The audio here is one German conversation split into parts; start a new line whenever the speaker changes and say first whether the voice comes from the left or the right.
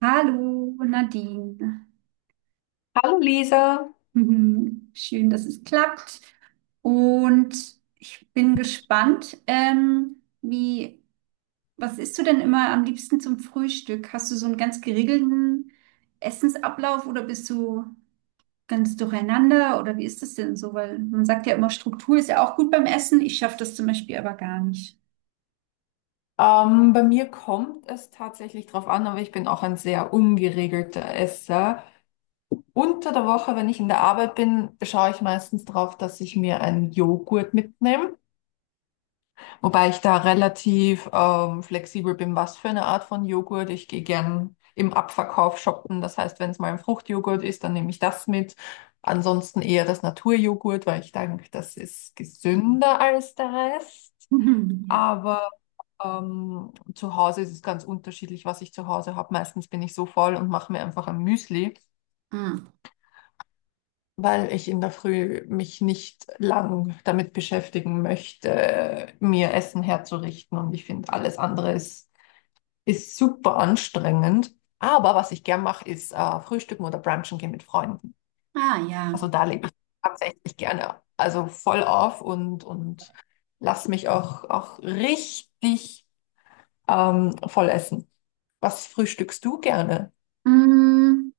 right: Hallo Nadine.
left: Hallo Lisa,
right: Mhm. Schön, dass es klappt. Und ich bin gespannt, wie, was isst du denn immer am liebsten zum Frühstück? Hast du so einen ganz geregelten Essensablauf oder bist du ganz durcheinander oder wie ist das denn so? Weil man sagt ja immer, Struktur ist ja auch gut beim Essen. Ich schaffe das zum Beispiel aber gar nicht.
left: bei mir kommt es tatsächlich drauf an, aber ich bin auch ein sehr ungeregelter Esser. Unter der Woche, wenn ich in der Arbeit bin, schaue ich meistens drauf, dass ich mir einen Joghurt mitnehme, wobei ich da relativ flexibel bin, was für eine Art von Joghurt. Ich gehe gern im Abverkauf shoppen, das heißt, wenn es mal ein Fruchtjoghurt ist, dann nehme ich das mit. Ansonsten eher das Naturjoghurt, weil ich denke, das ist gesünder als der Rest.
right: Mhm. Ja.
left: Aber zu Hause ist es ganz unterschiedlich, was ich zu Hause habe. Meistens bin ich so faul und mache mir einfach ein Müsli,
right: Mm.
left: weil ich in der Früh mich nicht lang damit beschäftigen möchte, mir Essen herzurichten. Und ich finde, ist super anstrengend. Aber was ich gern mache, ist Frühstücken oder Brunchen gehen mit Freunden.
right: Ah ja.
left: Also da lebe ich tatsächlich gerne. Also voll auf und lass mich auch richtig voll essen. Was frühstückst du gerne?
right: Mm.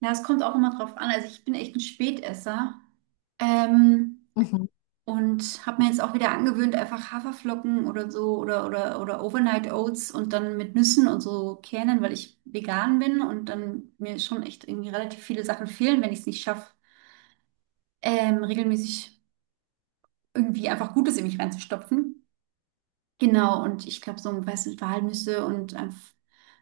right: Ja, es kommt auch immer drauf an. Also ich bin echt ein Spätesser. Ähm,
left: Mhm.
right: und habe mir jetzt auch wieder angewöhnt, einfach Haferflocken oder so oder Overnight Oats und dann mit Nüssen und so Kernen, weil ich vegan bin und dann mir schon echt irgendwie relativ viele Sachen fehlen, wenn ich es nicht schaffe, regelmäßig irgendwie einfach Gutes in mich reinzustopfen. Genau, und ich glaube, so, weißt du, Walnüsse und einfach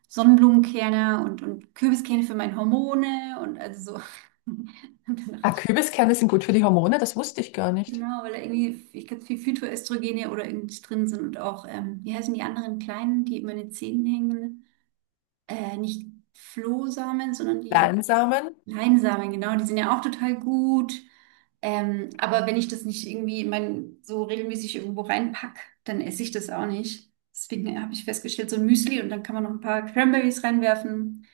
right: Sonnenblumenkerne und Kürbiskerne für meine Hormone und also so. Und dann dachte
left: Ah,
right: ich,
left: Kürbiskerne sind gut für die Hormone, das wusste ich gar nicht.
right: genau, weil da irgendwie, ich glaube, viel Phytoöstrogene oder irgendwie drin sind und auch, wie heißen die anderen kleinen, die immer in den Zähnen hängen? Nicht Flohsamen, sondern die
left: Leinsamen,
right: Leinsamen, genau, die sind ja auch total gut. Aber wenn ich das nicht irgendwie in mein, so regelmäßig irgendwo reinpack, dann esse ich das auch nicht. Deswegen habe ich festgestellt, so ein Müsli und dann kann man noch ein paar Cranberries reinwerfen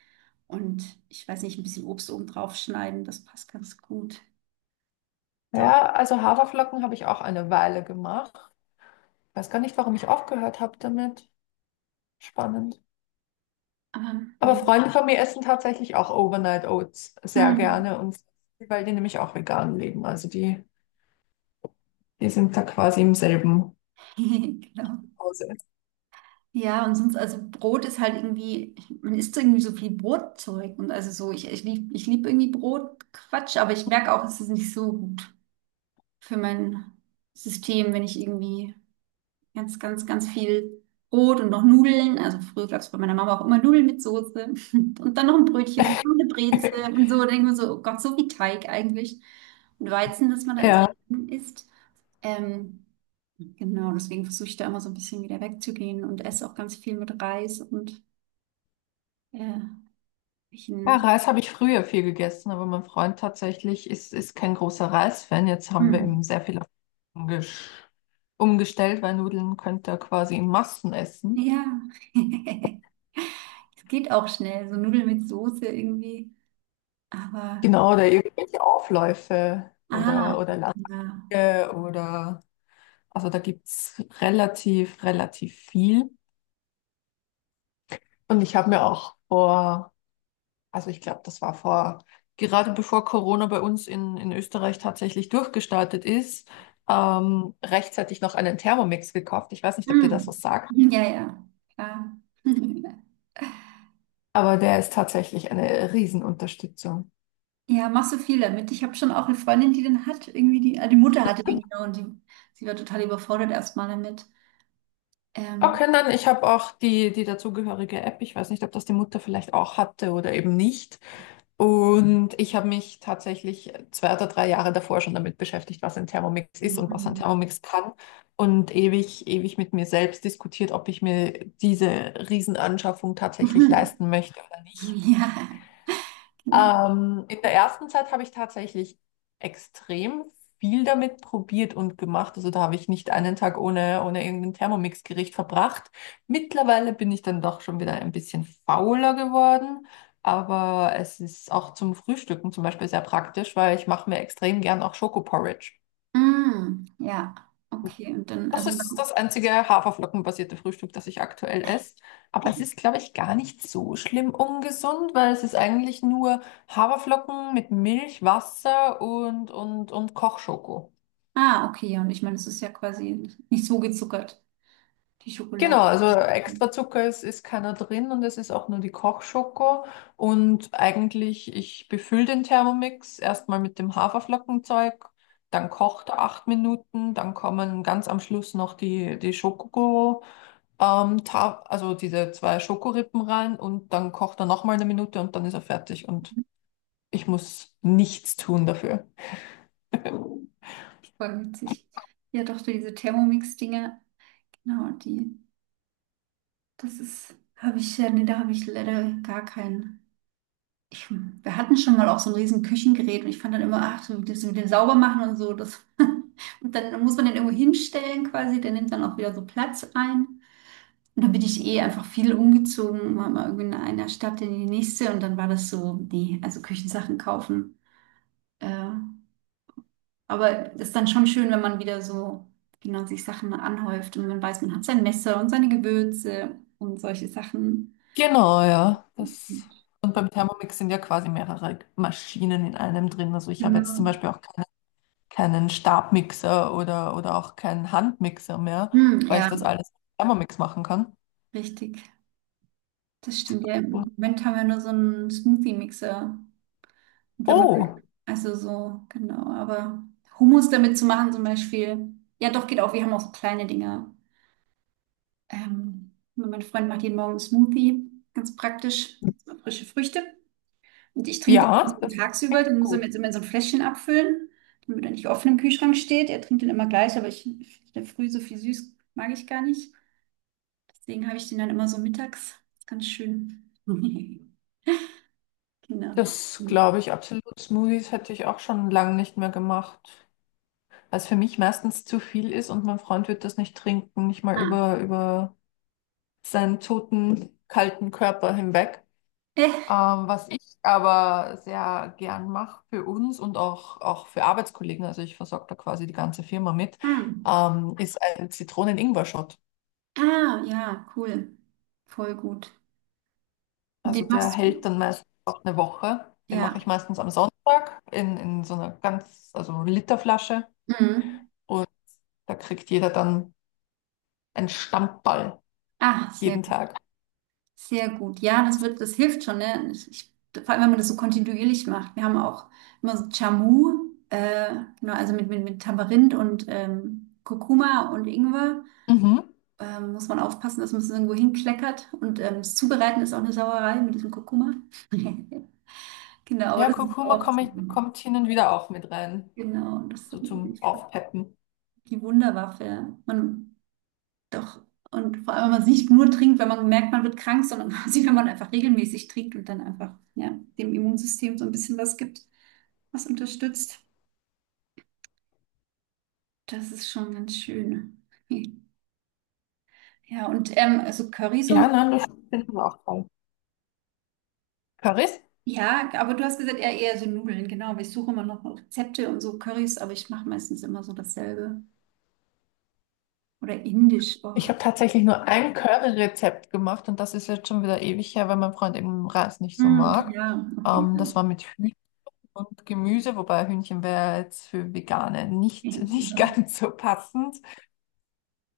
right: und ich weiß nicht, ein bisschen Obst oben drauf schneiden, das passt ganz gut. Doch,
left: ja, also Haferflocken habe ich auch eine Weile gemacht. Weiß gar nicht, warum ich aufgehört habe damit. Spannend.
right: aber
left: Aber
right: ja.
left: Freunde von mir essen tatsächlich auch Overnight Oats sehr
right: Hm.
left: gerne und weil die nämlich auch vegan leben. Also die sind da quasi im selben
right: Genau.
left: Hause.
right: Ja, und sonst, also Brot ist halt irgendwie, man isst irgendwie so viel Brotzeug. Und also so, ich lieb irgendwie Brotquatsch, aber ich merke auch, es ist nicht so gut für mein System, wenn ich irgendwie ganz, ganz, ganz viel Brot und noch Nudeln. Also früher gab es bei meiner Mama auch immer Nudeln mit Soße und dann noch ein Brötchen und noch eine Brezel und so. Da denkt man so, oh Gott, so wie Teig eigentlich. Und Weizen, das man da ins
left: Ja.
right: isst. Ähm, genau, deswegen versuche ich da immer so ein bisschen wieder wegzugehen und esse auch ganz viel mit Reis und äh, ich
left: Ja,
right: nicht.
left: Reis habe ich früher viel gegessen, aber mein Freund tatsächlich ist kein großer Reisfan. Jetzt haben wir
right: Hm.
left: ihm sehr viel umgesch- umgestellt, weil Nudeln könnt ihr quasi in Massen essen.
right: Ja, es geht auch schnell, so Nudeln mit Soße irgendwie. Aber,
left: Genau, oder Mhm. irgendwelche Aufläufe
right: ah,
left: oder
right: ja.
left: Lasagne oder also da gibt es relativ viel. Und ich habe mir auch vor, also ich glaube, das war vor, gerade bevor Corona bei uns in Österreich tatsächlich durchgestartet ist, rechtzeitig noch einen Thermomix gekauft. Ich weiß nicht, ob dir das
right: Hm.
left: was sagt,
right: Ja, ja, klar.
left: aber der ist tatsächlich eine Riesenunterstützung.
right: Ja, machst du viel damit. Ich habe schon auch eine Freundin, die den hat, irgendwie die, ah, die Mutter hatte den genau und die, sie war total überfordert erstmal damit. Ähm.
left: Okay, nein, ich habe auch die dazugehörige App. Ich weiß nicht, ob das die Mutter vielleicht auch hatte oder eben nicht. Und ich habe mich tatsächlich 2 oder 3 Jahre davor schon damit beschäftigt, was ein Thermomix ist und was ein Thermomix kann. Und ewig mit mir selbst diskutiert, ob ich mir diese Riesenanschaffung tatsächlich leisten möchte oder nicht.
right: Ja, genau.
left: In der ersten Zeit habe ich tatsächlich extrem viel damit probiert und gemacht. Also da habe ich nicht einen Tag ohne irgendein Thermomix-Gericht verbracht. Mittlerweile bin ich dann doch schon wieder ein bisschen fauler geworden. Aber es ist auch zum Frühstücken zum Beispiel sehr praktisch, weil ich mache mir extrem gern auch Schokoporridge.
right: Hm. Ja, okay. Und dann,
left: Das
right: also,
left: ist das einzige haferflockenbasierte Frühstück, das ich aktuell esse. Aber es ist, glaube ich, gar nicht so schlimm ungesund, weil es ist eigentlich nur Haferflocken mit Milch, Wasser und Kochschoko.
right: ah, okay, ja, und ich meine, es ist ja quasi nicht so gezuckert, die
left: Genau,
right: Schokolade.
left: also extra ist keiner drin und es ist auch nur die Kochschoko. Und eigentlich, ich befülle den Thermomix erstmal mit dem Haferflockenzeug, dann kocht er 8 Minuten, dann kommen ganz am Schluss noch die Schoko. Ta also diese zwei Schokorippen rein und dann kocht er nochmal eine Minute und dann ist er fertig und ich muss nichts tun dafür.
right: Voll witzig. Ja, doch, so diese Thermomix-Dinger, genau, die, das ist, habe ich, ja, nee, da habe ich leider gar keinen. Ich, wir hatten schon mal auch so ein riesen Küchengerät und ich fand dann immer, ach, so das mit dem Saubermachen und so, das, und dann muss man den irgendwo hinstellen quasi, der nimmt dann auch wieder so Platz ein. Und dann bin ich eh einfach viel umgezogen, war mal irgendwie in einer Stadt in die nächste und dann war das so, nee, also Küchensachen kaufen. Äh, aber ist dann schon schön, wenn man wieder so, genau, sich Sachen anhäuft und man weiß, man hat sein Messer und seine Gewürze und solche Sachen.
left: Genau, ja. Das. Und beim Thermomix sind ja quasi mehrere Maschinen in einem drin. Also ich habe jetzt zum
right: Genau.
left: Beispiel auch keinen Stabmixer oder auch keinen Handmixer mehr,
right: Hm,
left: weil ich
right: ja,
left: das alles mit Thermomix machen kann.
right: richtig. Das stimmt ja. Im
left: Und-
right: Moment haben wir nur so einen Smoothie-Mixer. Und wenn man,
left: Oh,
right: also so, genau. Aber Hummus damit zu machen zum Beispiel. Ja, doch, geht auch. Wir haben auch so kleine Dinger. Mein Freund macht jeden Morgen einen Smoothie. Ganz praktisch. Frische Früchte. Und ich trinke den so
left: ja, das
right: tagsüber.
left: klingt
right: Den muss er mir
left: gut.
right: jetzt immer in so ein Fläschchen abfüllen, damit er nicht offen im Kühlschrank steht. Er trinkt den immer gleich, aber ich, in der Früh so viel süß mag ich gar nicht. Deswegen habe ich den dann immer so mittags. Ganz schön. Genau.
left: Das glaube ich absolut. Smoothies hätte ich auch schon lange nicht mehr gemacht. Was für mich meistens zu viel ist und mein Freund wird das nicht trinken, nicht mal
right: Ah.
left: über seinen toten, kalten Körper hinweg.
right: Äh,
left: Was ich aber sehr gern mache für uns und auch für Arbeitskollegen, also ich versorge da quasi die ganze Firma mit,
right: hm.
left: ist ein Zitronen-Ingwer-Shot.
right: Ah, ja, cool. Voll gut. Und
left: Also
right: den
left: der
right: machst
left: hält
right: du.
left: dann meistens auch 1 Woche. Den mache ich
right: Ja.
left: meistens am Sonntag in so einer ganz, also Literflasche
right: Mhm.
left: und da kriegt jeder dann einen Stammball
right: Ah, sehr
left: jeden
right: gut.
left: Tag.
right: Sehr gut. Ja, das wird, das hilft schon, ne? Ich, vor allem, wenn man das so kontinuierlich macht. Wir haben auch immer so Jamu, genau, also mit, mit Tamarind und Kurkuma und Ingwer.
left: Mhm.
right: Muss man aufpassen, dass man es irgendwo hinkleckert. Und das Zubereiten ist auch eine Sauerei mit diesem Kurkuma. Genau, aber
left: Ja,
right: das ist
left: Kurkuma
right: auch so.
left: kommt hin und wieder auch mit rein,
right: Genau, das
left: so zum
right: ist
left: Aufpeppen.
right: die Wunderwaffe. Man, doch. Und vor allem, wenn man es nicht nur trinkt, wenn man merkt, man wird krank, sondern quasi, wenn man einfach regelmäßig trinkt und dann einfach, ja, dem Immunsystem so ein bisschen was gibt, was unterstützt. Das ist schon ganz schön. Ja, und also Currys und
left: Ja,
right: so.
left: nein, das finden wir auch toll. Currys?
right: Ja, aber du hast gesagt, eher so Nudeln, genau. Aber ich suche immer noch Rezepte und so Currys, aber ich mache meistens immer so dasselbe. Oder indisch. Oh.
left: Ich habe tatsächlich nur ein Curry-Rezept gemacht und das ist jetzt schon wieder ewig her, weil mein Freund eben Reis nicht so
right: Hm,
left: mag.
right: ja, okay.
left: Das war mit Hühnchen und Gemüse, wobei Hühnchen wäre jetzt für Veganer nicht
right: Hm,
left: ganz so passend.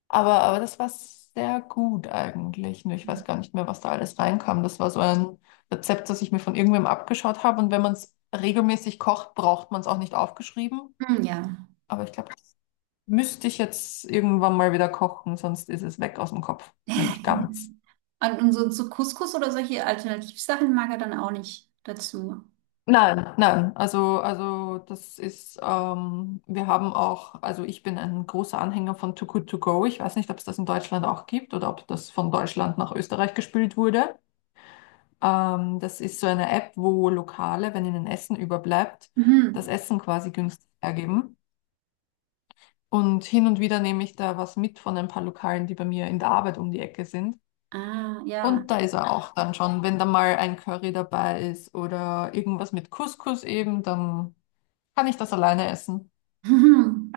left: Aber das war sehr gut eigentlich. Nur ich weiß gar nicht mehr, was da alles reinkam. Das war so ein Rezept, das ich mir von irgendwem abgeschaut habe. Und wenn man es regelmäßig kocht, braucht man es auch nicht aufgeschrieben.
right: ja.
left: Aber ich glaube, das müsste ich jetzt irgendwann mal wieder kochen, sonst ist es weg aus dem Kopf. Nämlich ganz.
right: Und so, so Couscous oder solche Alternativsachen mag er dann auch nicht dazu.
left: Nein, nein. Also das ist, wir haben auch, also ich bin ein großer Anhänger von Too Good To Go. Ich weiß nicht, ob es das in Deutschland auch gibt oder ob das von Deutschland nach Österreich gespült wurde. Das ist so eine App, wo Lokale, wenn ihnen Essen überbleibt, das
right: Mhm.
left: Essen quasi günstig hergeben. Und hin und wieder nehme ich da was mit von ein paar Lokalen, die bei mir in der Arbeit um die Ecke sind.
right: Ah, ja.
left: Und da ist er auch dann schon, wenn da mal ein Curry dabei ist oder irgendwas mit Couscous eben, dann kann ich das alleine essen.
right: Mhm.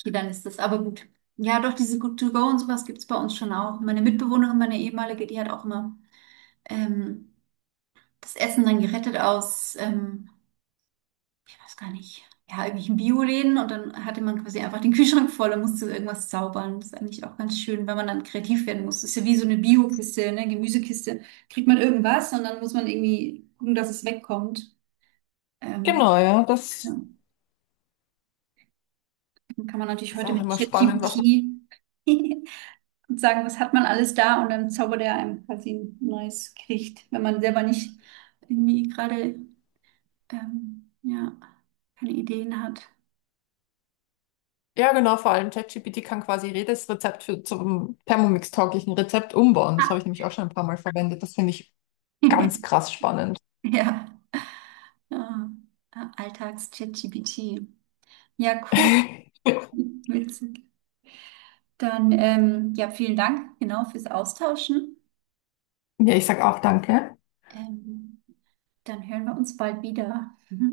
right: Okay, dann ist das aber gut. Ja, doch, diese Good-to-go und sowas gibt es bei uns schon auch. Meine Mitbewohnerin, meine ehemalige, die hat auch immer ähm, das Essen dann gerettet aus ich weiß gar nicht, ja, irgendwelchen Bioläden und dann hatte man quasi einfach den Kühlschrank voll und musste irgendwas zaubern. Das ist eigentlich auch ganz schön, weil man dann kreativ werden muss. Das ist ja wie so eine Biokiste, ne, Gemüsekiste. Kriegt man irgendwas und dann muss man irgendwie gucken, dass es wegkommt. Ähm,
left: Genau, ja,
right: ja.
left: das
right: Dann kann man natürlich
left: ist
right: heute
left: auch
right: mit
left: immer spannend, was man.
right: ChatGPT und sagen, was hat man alles da und dann zaubert er einem quasi ein neues Gericht, wenn man selber nicht irgendwie gerade ja, keine Ideen hat.
left: Ja, genau, vor allem ChatGPT kann quasi jedes Rezept zum Thermomix-tauglichen Rezept umbauen. Das habe ich nämlich auch schon ein paar Mal verwendet. Das finde ich ganz krass spannend.
right: Ja. Ja, Alltags-ChatGPT. Ja, cool.
left: Ja,
right: Witzig. Dann, ja, vielen Dank, genau, fürs Austauschen.
left: ich sag auch danke.
right: Ähm, Dann hören wir uns bald wieder.